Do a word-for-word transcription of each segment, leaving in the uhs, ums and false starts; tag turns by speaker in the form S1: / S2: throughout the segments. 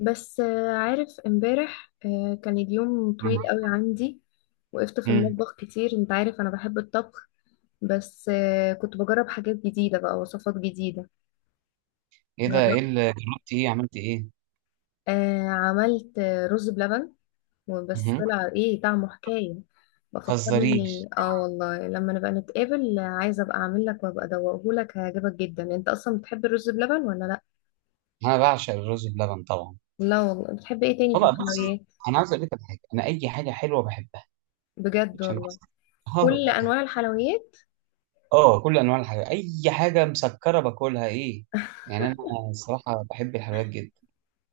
S1: بس، آه، عارف، امبارح، آه، كان اليوم
S2: مم.
S1: طويل قوي عندي. وقفت في
S2: مم.
S1: المطبخ كتير، انت عارف انا بحب الطبخ. بس، آه، كنت بجرب حاجات جديدة، بقى وصفات جديدة.
S2: ايه ده؟ ايه
S1: جربت،
S2: اللي جربتي؟ ايه عملتي؟ ايه؟
S1: آه، عملت، آه، رز بلبن. وبس
S2: مهم.
S1: طلع ايه طعمه، حكاية. بفكرني،
S2: متهزريش.
S1: اه والله لما نبقى نتقابل، آه، عايزة ابقى اعمل لك وابقى ادوقه لك، هيعجبك جدا. انت اصلا بتحب الرز بلبن ولا لا؟
S2: انا بعشق الرز بلبن طبعا.
S1: لا والله، بتحب ايه تاني في
S2: والله بص،
S1: الحلويات؟
S2: انا عايز اقول لك على حاجه، انا اي حاجه حلوه بحبها
S1: بجد
S2: عشان
S1: والله؟
S2: بس. اه
S1: كل
S2: بقى.
S1: انواع الحلويات.
S2: آه، كل انواع الحاجات، اي حاجه مسكره باكلها، ايه؟ يعني انا، الصراحه، بحب الحلويات جدا.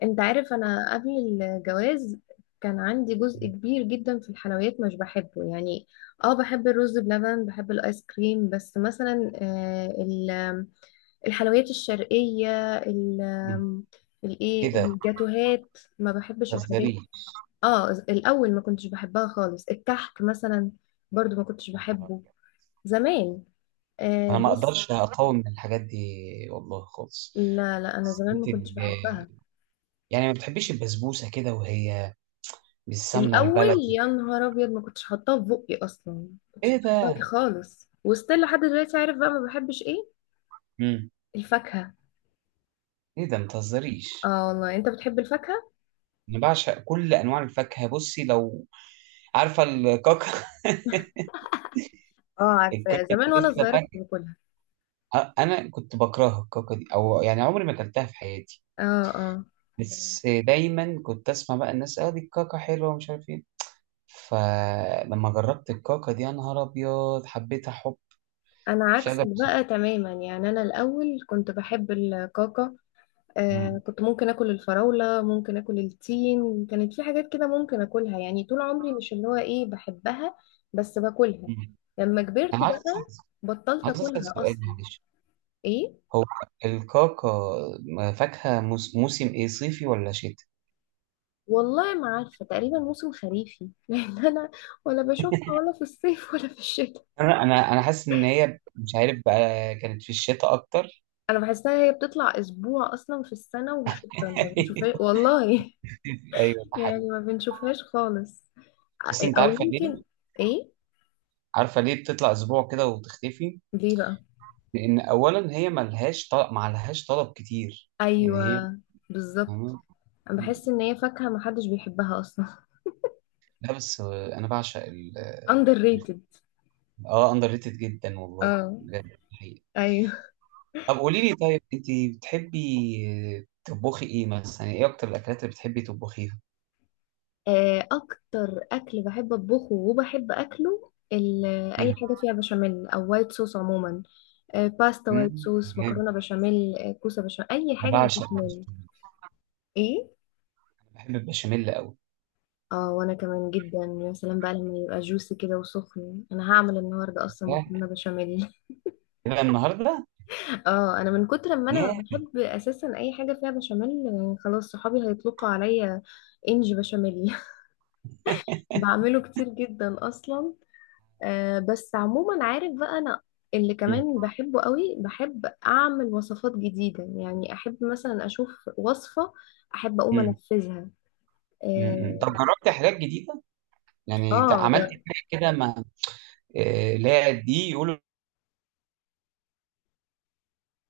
S1: انت عارف، انا قبل الجواز كان عندي جزء كبير جدا في الحلويات مش بحبه يعني. اه، بحب الرز بلبن، بحب الايس كريم، بس مثلا، آه، ال- الحلويات الشرقية، ال-
S2: مم. ايه
S1: الايه
S2: ده؟
S1: الجاتوهات ما بحبش الحاجات.
S2: متهزريش.
S1: اه، الاول ما كنتش بحبها خالص، الكحك مثلا برضو ما كنتش بحبه زمان. آه
S2: انا ما
S1: بس
S2: اقدرش اقاوم من الحاجات دي والله خالص.
S1: لا، لا، انا زمان ما
S2: بس
S1: كنتش
S2: ال-
S1: بحبها.
S2: يعني، ما بتحبيش البسبوسه كده وهي بالسمنه
S1: الاول
S2: البلدي؟
S1: يا نهار ابيض، ما كنتش حاطاه في بقي اصلا، ما
S2: ايه
S1: كنتش بحبها
S2: ده؟
S1: خالص، وستيل لحد دلوقتي. عارف بقى ما بحبش ايه؟
S2: مم.
S1: الفاكهه.
S2: ايه ده؟ متهزريش.
S1: اه والله، انت بتحب الفاكهه؟
S2: انا بعشق كل انواع الفاكهه، بصي لو عارفه الكاكا.
S1: اه، عارفه
S2: الكاكا
S1: زمان
S2: دي
S1: وانا
S2: لسه
S1: صغيره كنت
S2: فاكهه؟
S1: باكلها.
S2: أ- انا كنت بكرهها الكاكا دي، او يعني عمري ما اكلتها في حياتي.
S1: اه، اه.
S2: بس دايما كنت اسمع بقى الناس، اه دي الكاكا حلوه ومش عارف ايه. فلما جربت الكاكا دي يا نهار ابيض، حبيتها حب
S1: انا
S2: مش قادر
S1: عكسك
S2: أوصف.
S1: بقى تماما، يعني انا الاول كنت بحب الكاكا.
S2: مم.
S1: آه كنت ممكن اكل الفراوله، ممكن اكل التين، كانت في حاجات كده ممكن اكلها، يعني طول عمري مش اللي هو ايه بحبها. بس باكلها.
S2: مم.
S1: لما كبرت
S2: انا عايز
S1: بقى
S2: أسأل-
S1: بطلت
S2: عايز اسال
S1: اكلها
S2: سؤال
S1: اصلا.
S2: معلش.
S1: ايه
S2: هو الكاكا فاكهه موس- موسم ايه، صيفي ولا شتاء؟
S1: والله، ما عارفة، تقريبا موسم خريفي. لأن أنا ولا بشوفها، ولا في الصيف ولا في الشتاء.
S2: انا انا أنا حاسس ان هي، مش عارف بقى، كانت في الشتاء اكتر.
S1: أنا بحسها هي بتطلع أسبوع أصلا في السنة، وشكرا ما بنشوفهاش والله.
S2: ايوه ده حقيقي.
S1: يعني ما بنشوفهاش خالص.
S2: بس انت
S1: أو
S2: عارفه
S1: يمكن.
S2: ليه؟
S1: إيه؟
S2: عارفه ليه بتطلع اسبوع كده وتختفي؟
S1: ليه بقى؟
S2: لان اولا هي ملهاش طلب، معلهاش طلب كتير يعني هي.
S1: أيوة، بالظبط. أنا بحس إن هي فاكهة ما حدش بيحبها أصلا.
S2: لا بس انا بعشق ال ال-
S1: underrated.
S2: اه، اندر ريتد جدا والله.
S1: اه.
S2: بجد ده حقيقي.
S1: أيوة.
S2: طب قولي لي، طيب انت بتحبي تطبخي ايه مثلا؟ يعني ايه اكتر الاكلات اللي بتحبي تطبخيها؟
S1: آه، أكتر أكل بحب أطبخه وبحب أكله، ال- أي
S2: مم.
S1: حاجة فيها بشاميل أو وايت صوص عموما. آه، باستا وايت
S2: مم.
S1: صوص،
S2: جامد.
S1: مكرونة بشاميل، آه، كوسة بشاميل، أي
S2: انا
S1: حاجة
S2: بعشق
S1: بالبشاميل.
S2: البشاميل.
S1: ايه؟
S2: بحب البشاميل قوي.
S1: اه، وأنا كمان جدا. يا سلام بقى لما يبقى جوسي كده وسخن. أنا هعمل النهاردة أصلا
S2: ياه،
S1: مكرونة بشاميل.
S2: إيه ده النهارده؟
S1: اه، أنا من كتر ما أنا
S2: ياه.
S1: بحب أساسا أي حاجة فيها بشاميل، آه، خلاص صحابي هيطلقوا عليا إنج بشاميل. بعمله كتير جدا أصلا. آه بس عموما، عارف بقى، أنا اللي
S2: مم.
S1: كمان بحبه قوي، بحب أعمل وصفات جديدة، يعني أحب مثلا أشوف وصفة، أحب أقوم
S2: مم.
S1: أنفذها.
S2: مم. مم. طب
S1: اه.
S2: جربت حاجات جديده، يعني ت-
S1: آه،
S2: عملت
S1: جر...
S2: حاجه كده، ما آه، اللي هي دي يقولوا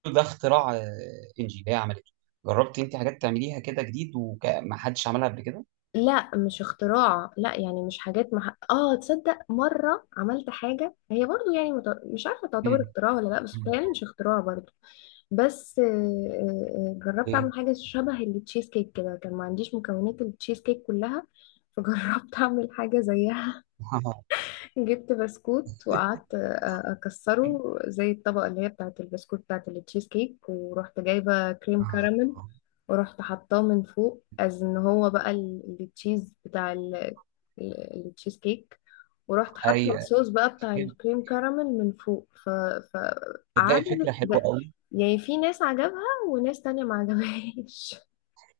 S2: ده اختراع، آه، انجي اللي هي عملته؟ جربت انت حاجات تعمليها كده جديد وما حدش عملها قبل كده؟
S1: لا، مش اختراع، لا يعني مش حاجات مح... اه، تصدق مرة عملت حاجة هي برضو يعني مت... مش عارفة تعتبر
S2: مم.
S1: اختراع ولا لا، بس
S2: مم.
S1: يعني مش اختراع برضو. بس آه، آه، آه، جربت
S2: ايه.
S1: اعمل حاجة شبه التشيز كيك كده، كان ما عنديش مكونات التشيز كيك كلها. فجربت اعمل حاجة زيها. جبت بسكوت وقعدت أ- اكسره زي الطبقه اللي هي بتاعه البسكوت، بتاعه التشيز كيك، ورحت جايبه كريم كراميل. ورحت حطاه من فوق، از ان هو بقى ال- التشيز بتاع ال- ال- التشيز كيك. ورحت حاطه
S2: ايوه،
S1: الصوص بقى بتاع الكريم كراميل من فوق ف ف
S2: تلاقي فكره
S1: عجب
S2: حلوه
S1: ب-
S2: قوي.
S1: يعني في ناس عجبها وناس تانية ما عجبهاش.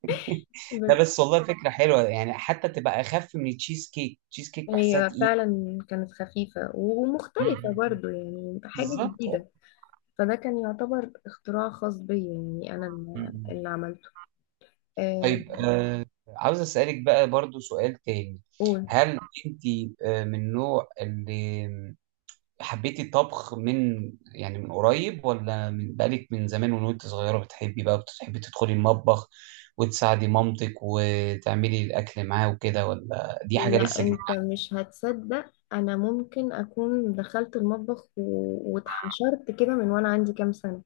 S2: لا
S1: ب-
S2: بس والله فكره حلوه، يعني حتى تبقى اخف من التشيز كيك، تشيز كيك بحسها
S1: هي
S2: تقيل.
S1: فعلا كانت خفيفة ومختلفة
S2: مم.
S1: برضو، يعني حاجة
S2: بالظبط.
S1: جديدة. فده كان يعتبر اختراع خاص بيا، يعني أنا اللي اللي عملته. آه،
S2: طيب آه عاوز أسألك بقى برضو سؤال تاني.
S1: قول.
S2: هل انت آه من النوع اللي حبيتي الطبخ من، يعني من قريب، ولا من بقالك من زمان، وان وانت صغيرة، بتحبي بقى بتحبي تدخلي المطبخ وتساعدي مامتك وتعملي الأكل معاه وكده، ولا دي حاجة
S1: لا،
S2: لسه جديدة
S1: أنت مش هتصدق. أنا ممكن أكون دخلت المطبخ و- واتحشرت كده من وأنا عندي كام سنة.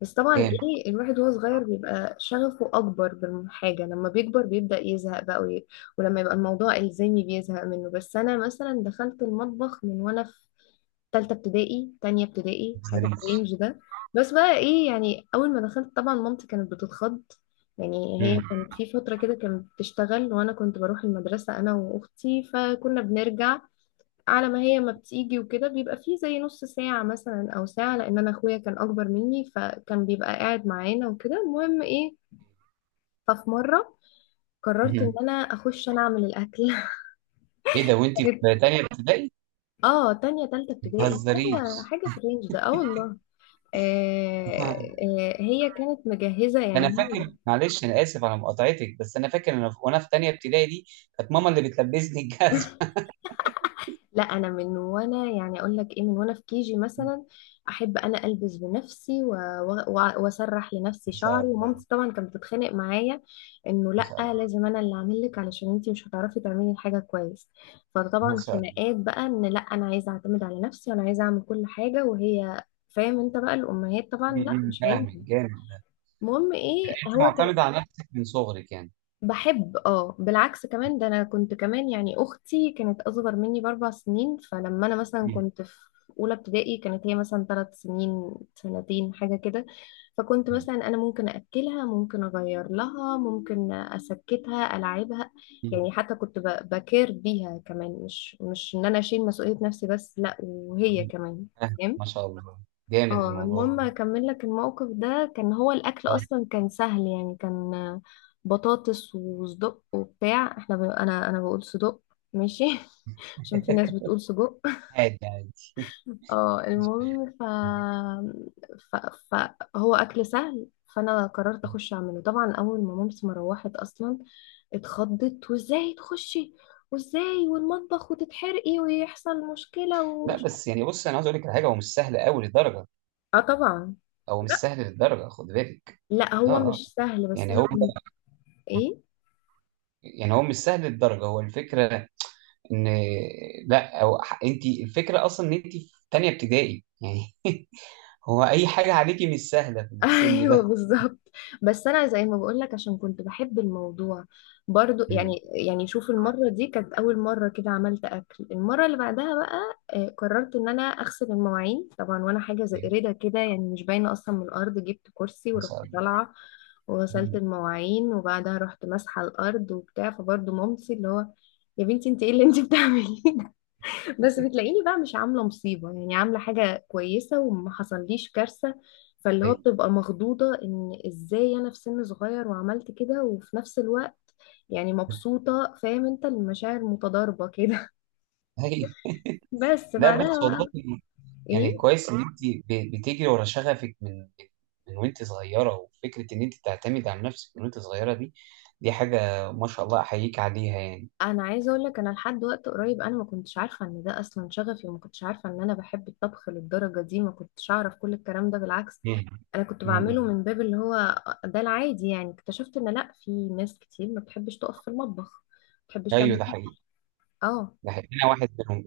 S1: بس طبعا
S2: عليك؟
S1: إيه، الواحد وهو صغير بيبقى شغفه أكبر بالحاجة، لما بيكبر بيبدأ يزهق بقى وي... ولما يبقى الموضوع إلزامي بيزهق منه. بس أنا مثلا دخلت المطبخ من وأنا تالتة ابتدائي، تانية ابتدائي،
S2: ما
S1: حاجة في
S2: تهزريش.
S1: الرينج ده. بس بقى ايه، يعني أول ما دخلت طبعا مامتي كانت بتتخض. يعني
S2: مم.
S1: هي كانت في فترة كده كانت بتشتغل، وأنا كنت بروح المدرسة أنا وأختي، فكنا بنرجع على ما هي ما بتيجي، وكده بيبقى فيه زي نص ساعة مثلا أو ساعة، لأن أنا أخويا كان أكبر مني فكان بيبقى قاعد معانا وكده، المهم ايه. ففي مرة قررت إن
S2: مم.
S1: أنا أخش، أنا أعمل الأكل.
S2: ايه ده، وانت في تانية ابتدائي؟
S1: اه، تانية تالتة
S2: ما
S1: ابتدائي، حاجة
S2: تهزريش.
S1: حاجة في الرينج ده، اه والله. آه، آه، هي كانت مجهزة، يعني
S2: انا
S1: هي.
S2: فاكر، معلش انا اسف على مقاطعتك، بس انا فاكر انا وانا في تانية ابتدائي دي كانت ماما اللي بتلبسني الجزمه.
S1: لا، أنا من وأنا، يعني أقول لك إيه، من وأنا في كيجي مثلا أحب أنا ألبس بنفسي و- و- وأسرح لنفسي
S2: ما شاء
S1: شعري،
S2: الله.
S1: ومامتي طبعا كانت بتتخانق معايا إنه
S2: ما شاء
S1: لأ،
S2: الله.
S1: لازم أنا اللي أعمل لك علشان أنتي مش هتعرفي تعملي الحاجة كويس.
S2: ما
S1: فطبعا
S2: شاء الله.
S1: خناقات بقى إن لأ، أنا عايزة أعتمد على نفسي، وأنا عايزة أعمل كل حاجة، وهي فاهم أنت بقى الأمهات طبعا، لأ
S2: م- م،
S1: مش هينفع.
S2: فاهمك جامد.
S1: المهم إيه،
S2: انت
S1: هو كان
S2: معتمده على نفسك من صغرك يعني.
S1: بحب. اه بالعكس، كمان ده انا كنت كمان، يعني اختي كانت اصغر مني باربع سنين، فلما انا مثلا
S2: م-
S1: كنت في اولى ابتدائي كانت هي مثلا ثلاث سنين، سنتين، حاجه كده. فكنت
S2: م-
S1: مثلا انا ممكن اكلها، ممكن اغير لها، ممكن اسكتها، العبها.
S2: م-
S1: يعني حتى كنت ب- بكير بيها كمان، مش مش ان انا اشيل مسؤوليه نفسي بس، لا وهي
S2: م.
S1: كمان.
S2: فاهم. ما شاء الله. جامد
S1: اه،
S2: الموضوع
S1: المهم
S2: ده.
S1: اكمل لك الموقف ده. كان هو الاكل
S2: آه.
S1: اصلا كان سهل، يعني كان بطاطس وصدق وبتاع. احنا ب... انا انا بقول صدق، ماشي. عشان في ناس بتقول سجق.
S2: عادي عادي.
S1: اه، المهم ف... ف... فهو اكل سهل. فانا قررت اخش اعمله، طبعا، اول ما مامتي ما روحت اصلا اتخضت، وازاي تخشي، وازاي، والمطبخ، وتتحرقي، ويحصل مشكلة،
S2: لا
S1: ومش.
S2: بس يعني بص، انا عاوز اقول لك على حاجه، هو مش سهل قوي للدرجه.
S1: اه طبعا.
S2: هو مش سهل للدرجه، خد بالك.
S1: لا،
S2: اه
S1: هو
S2: اه.
S1: مش سهل بس
S2: يعني هو،
S1: انا. ايه.
S2: يعني هو مش سهل للدرجه، هو الفكره ان، لا او انت، الفكره اصلا ان انت في تانية ابتدائي يعني. هو اي حاجه عليكي مش سهله في السن
S1: ايوه،
S2: ده.
S1: بالظبط. بس انا زي ما بقولك، عشان كنت بحب الموضوع برضو
S2: امم
S1: يعني. يعني شوف، المره دي كانت اول مره كده عملت اكل. المره اللي بعدها بقى آه، قررت ان انا اغسل المواعين. طبعا وانا حاجه زي قريده كده، يعني مش باينه اصلا من الارض، جبت كرسي
S2: ما
S1: ورحت
S2: شاء الله.
S1: طالعه وغسلت
S2: مم.
S1: المواعين، وبعدها رحت ماسحه الارض وبتاع، فبرضو مامتي اللي هو: يا بنتي، انت ايه اللي انت بتعمليه؟ بس بتلاقيني بقى مش عاملة مصيبة، يعني عاملة حاجة كويسة وما حصليش كارثة. فاللي هو
S2: ايوه
S1: بتبقى مخضوضة ان ازاي انا في سن صغير وعملت كده، وفي نفس الوقت يعني مبسوطة، فاهم انت، المشاعر متضاربة كده.
S2: ايوه.
S1: بس
S2: لا
S1: بعدها
S2: بس والله،
S1: بقى
S2: يعني
S1: ايه،
S2: كويس ان انت ب- بتجري ورا شغفك من من وانت صغيره، وفكره ان انت تعتمد على نفسك من وانت صغيره دي، دي حاجه ما شاء الله احييك عليها يعني.
S1: انا عايزة اقول لك، انا لحد وقت قريب انا ما كنتش عارفة ان ده اصلا شغفي، وما كنتش عارفة ان انا بحب الطبخ للدرجة دي، ما كنتش اعرف كل الكلام ده، بالعكس.
S2: مم.
S1: انا كنت بعمله
S2: مم.
S1: من باب اللي هو ده العادي، يعني اكتشفت ان لا، في ناس كتير ما بتحبش تقف في المطبخ، ما بتحبش
S2: ايوه
S1: تعمل
S2: ده حقيقي.
S1: اكل. اه.
S2: ده حقيقي، انا واحد منهم.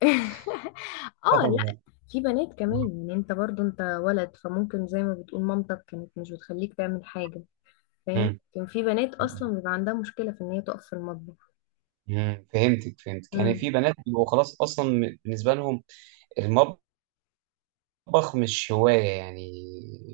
S1: اه، لا،
S2: الله.
S1: في بنات كمان، يعني انت برضو انت ولد فممكن، زي ما بتقول مامتك كانت مش بتخليك تعمل حاجة. فاهم، كان في بنات
S2: مم.
S1: اصلا بيبقى عندها مشكلة في ان هي تقف في المطبخ.
S2: مم، فهمتك فهمتك، يعني
S1: امم.
S2: في بنات بيبقوا خلاص، اصلا م- بالنسبه لهم المطبخ مش هوايه يعني.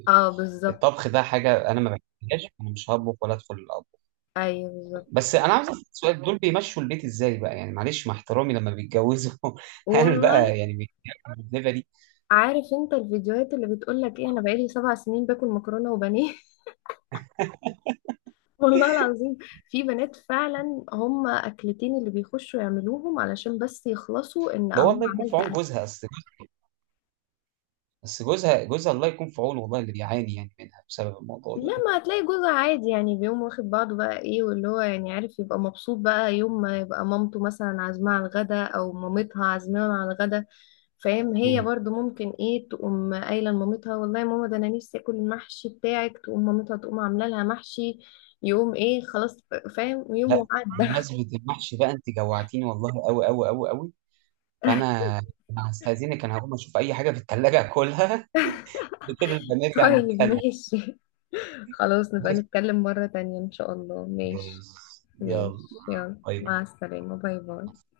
S1: اه، بالظبط.
S2: الطبخ ده حاجه انا ما بحبهاش، انا مش هطبخ ولا ادخل الاطبخ.
S1: ايوه، بالظبط.
S2: بس انا عاوز اسال سؤال، دول بيمشوا البيت ازاي بقى؟ يعني معلش مع احترامي، لما بيتجوزوا، هل
S1: والله،
S2: بقى يعني بيتجوزوا الليفه دي؟
S1: عارف انت الفيديوهات اللي بتقولك ايه؟ انا بقالي سبع سنين باكل مكرونة وبانيه. والله العظيم. في بنات فعلا هم اكلتين اللي بيخشوا يعملوهم علشان بس يخلصوا ان
S2: ده هو
S1: اهو
S2: الله يكون في
S1: عملت
S2: عون
S1: اكل.
S2: جوزها، اصل، بس جوزها، جوزها الله يكون في عونه والله، اللي بيعاني يعني منها بسبب الموضوع ده.
S1: لما هتلاقي جوزها عادي، يعني بيقوم واخد بعضه بقى ايه، واللي هو يعني عارف، يبقى مبسوط بقى يوم ما يبقى مامته مثلا عازماه على الغدا، او مامتها عازماه على الغدا. فاهم، هي
S2: مم.
S1: برضو ممكن ايه تقوم قايله لمامتها: والله يا ماما، ده انا نفسي اكل المحشي بتاعك، تقوم مامتها تقوم عامله لها محشي. يقوم ايه، خلاص. فاهم، يوم
S2: لا.
S1: وعدى.
S2: بمناسبه المحشي بقى انت جوعتيني والله، قوي قوي قوي قوي، فانا، أنا هستأذنك، انا هقوم اشوف اي حاجه في الثلاجه اكلها. كده بنرجع
S1: طيب،
S2: نتكلم.
S1: ماشي. خلاص، نبقى نتكلم مرة تانية إن شاء الله، ماشي.
S2: يلا.
S1: ماشي، يلا،
S2: باي
S1: مع
S2: باي.
S1: السلامة، باي باي.